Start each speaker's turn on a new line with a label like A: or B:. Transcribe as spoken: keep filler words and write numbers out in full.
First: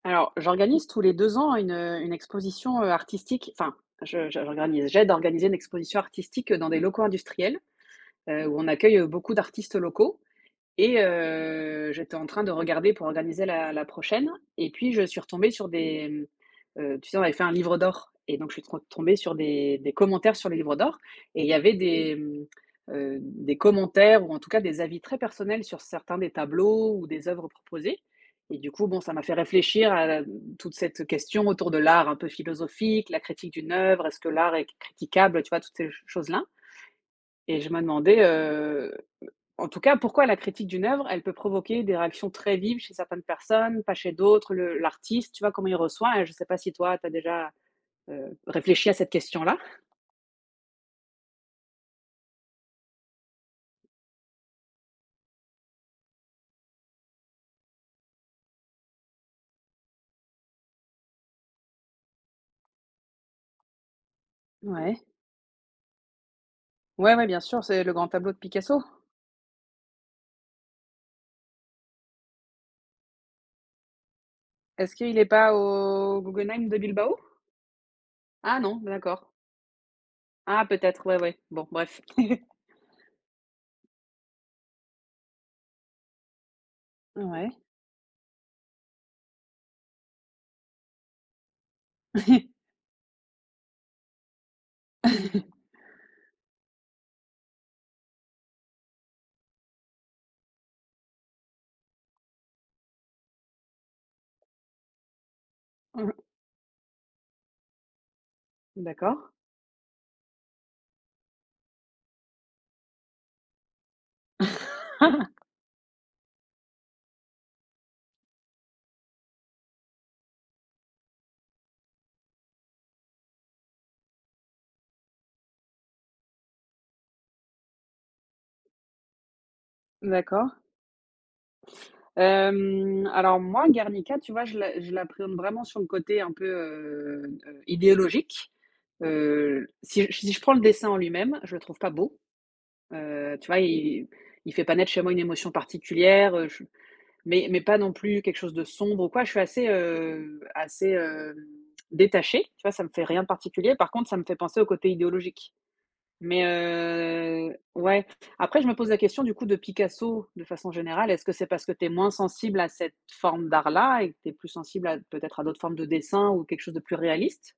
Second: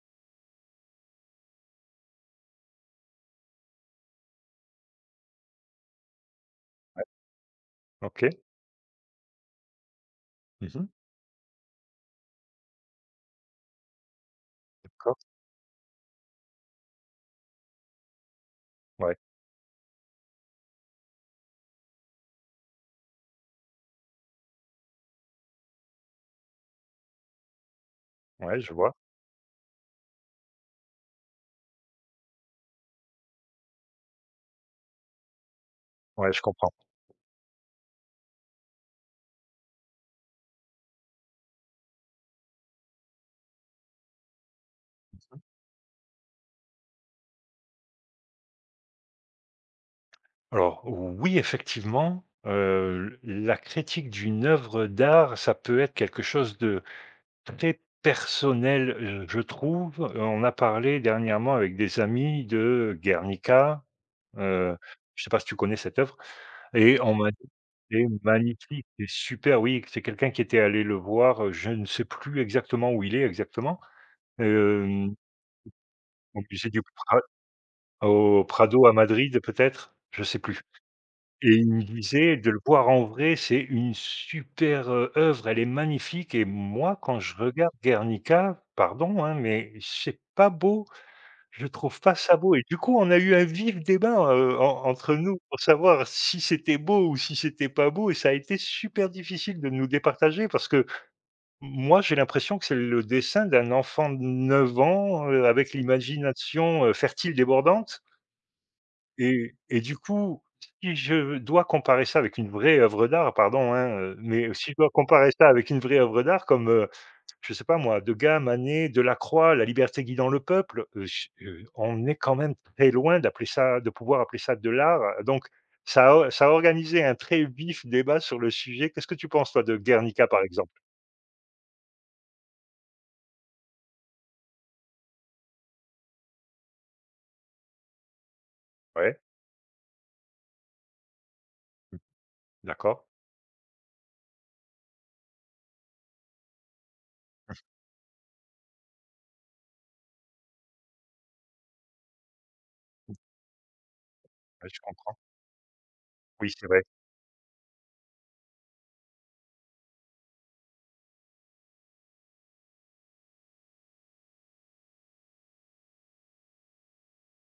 A: Alors j'organise tous les deux ans une, heu, une exposition, heu, artistique, enfin, je je j'organise, j'aide d'organiser une exposition artistique dans des
B: Ouais,
A: locaux industriels,
B: OK.
A: heu, où on accueille, heu, beaucoup d'artistes locaux,
B: Mmh mh.
A: et heu, j'étais en train de regarder pour organiser la la prochaine, et puis je
B: D'accord.
A: suis retombée sur des, mmh, heu, tu sais on avait fait un livre d'or et donc je suis tro
B: Ouais.
A: tombée sur des des commentaires sur le livre d'or et il y avait des, mmh, heu, des commentaires ou en tout cas des avis très personnels sur certains des tableaux ou des oeuvres proposées, et
B: Ouais,
A: du
B: je
A: coup,
B: vois.
A: bon, ça m'a fait réfléchir à la m toute cette question autour de l'art un peu philosophique, la critique d'une oeuvre, est-ce que l'art est critiquable? Heu, tu vois? Toutes ces ch
B: Ouais, je
A: choses-là.
B: comprends.
A: Et je me demandais, heu heu, en tout cas pourquoi la critique d'une oeuvre elle peut provoquer des réactions très vives chez certaines personnes, pas chez d'autres, le
B: Mmh
A: l'artiste?
B: mh.
A: Tu vois? Comment il reçoit, hein? Je sais pas si toi tu as déjà, heu, réfléchi à cette question-là.
B: Alors oui, effectivement, heu, l la critique d'une oeuvre d'art, ça peut être quelque chose de très personnel, je je trouve. On a parlé dernièrement avec des amis de Guernica. Heu,
A: Ouais.
B: je sais pas si tu connais cette oeuvre? Et on
A: Ouais, ouais,
B: m'a
A: bien
B: dit:
A: sûr, c'est le
B: «C'est
A: grand tableau de Picasso?
B: magnifique, c'est super» oui, c'est quelqu'un qui était allé le voir, heu, je ne sais plus exactement, où il est exactement,
A: Est-ce
B: hem
A: qu'il est pas au
B: au
A: Guggenheim
B: musée
A: de
B: du
A: Bilbao?
B: Pra au
A: Ah non,
B: Prado à
A: d'accord.
B: Madrid peut-être, je sais plus,
A: Ah, peut-être ouais, ouais,
B: et il
A: bon,
B: me
A: bref.
B: disait de le voir en vrai, c'est une super, heu, œuvre, elle est magnifique, et moi, quand je
A: Ouais.
B: regarde Guernica, pardon, hein, mais c'est pas beau, je trouve pas ça beau, et du coup, on a eu un vif débat, heu, en entre nous pour savoir si c'était beau ou si c'était pas beau, et ça a été super difficile de nous départager parce que, moi, j'ai l'impression que c'est le dessin d'un enfant de neuf ans, heu, avec
A: Mmh mh.
B: l'imagination, heu, fertile débordante.
A: D'accord.
B: Et et du coup, si je dois comparer ça avec une vraie oeuvre d'art, pardon, hein, heu, mais si je dois comparer ça avec une vraie oeuvre d'art comme, heu, je sais pas moi, Degas, Manet, Delacroix, La liberté guidant le peuple, heu, j heu, on est quand même très loin d'appeler ça de pouvoir appeler ça de l'art, donc ça a ça a organisé un très vif débat sur le sujet. Qu'est-ce que tu penses toi de Guernica, par
A: D'accord.
B: exemple?
A: Hem, alors moi, Garnica, tu vois, je la je l'appréhende vraiment sur le côté un peu, heu, heu, idéologique.
B: Ouais.
A: Heu, si j si je prends le dessin en lui même, je le trouve pas
B: Mmh.
A: beau,
B: D'accord.
A: heu, tu vois? Il il fait pas naître chez moi une émotion particulière, heu, je mais
B: Mmh.
A: mais pas non plus quelque chose de sombre ou quoi. Je suis assez, heu, assez, heu, détachée, tu vois? Ça me fait
B: Mmh.
A: rien de particulier. Par contre, ça me fait penser au
B: Ouais, je
A: côté
B: comprends.
A: idéologique, mais
B: Oui, c'est vrai.
A: heu ouais, après, je me pose la question du coup de Picasso, de façon générale: «Est ce que c'est parce que tu es moins sensible à cette forme d'art là et que tu es plus sensible à, peut être, à d'autres formes de dessin ou quelque chose de plus réaliste?»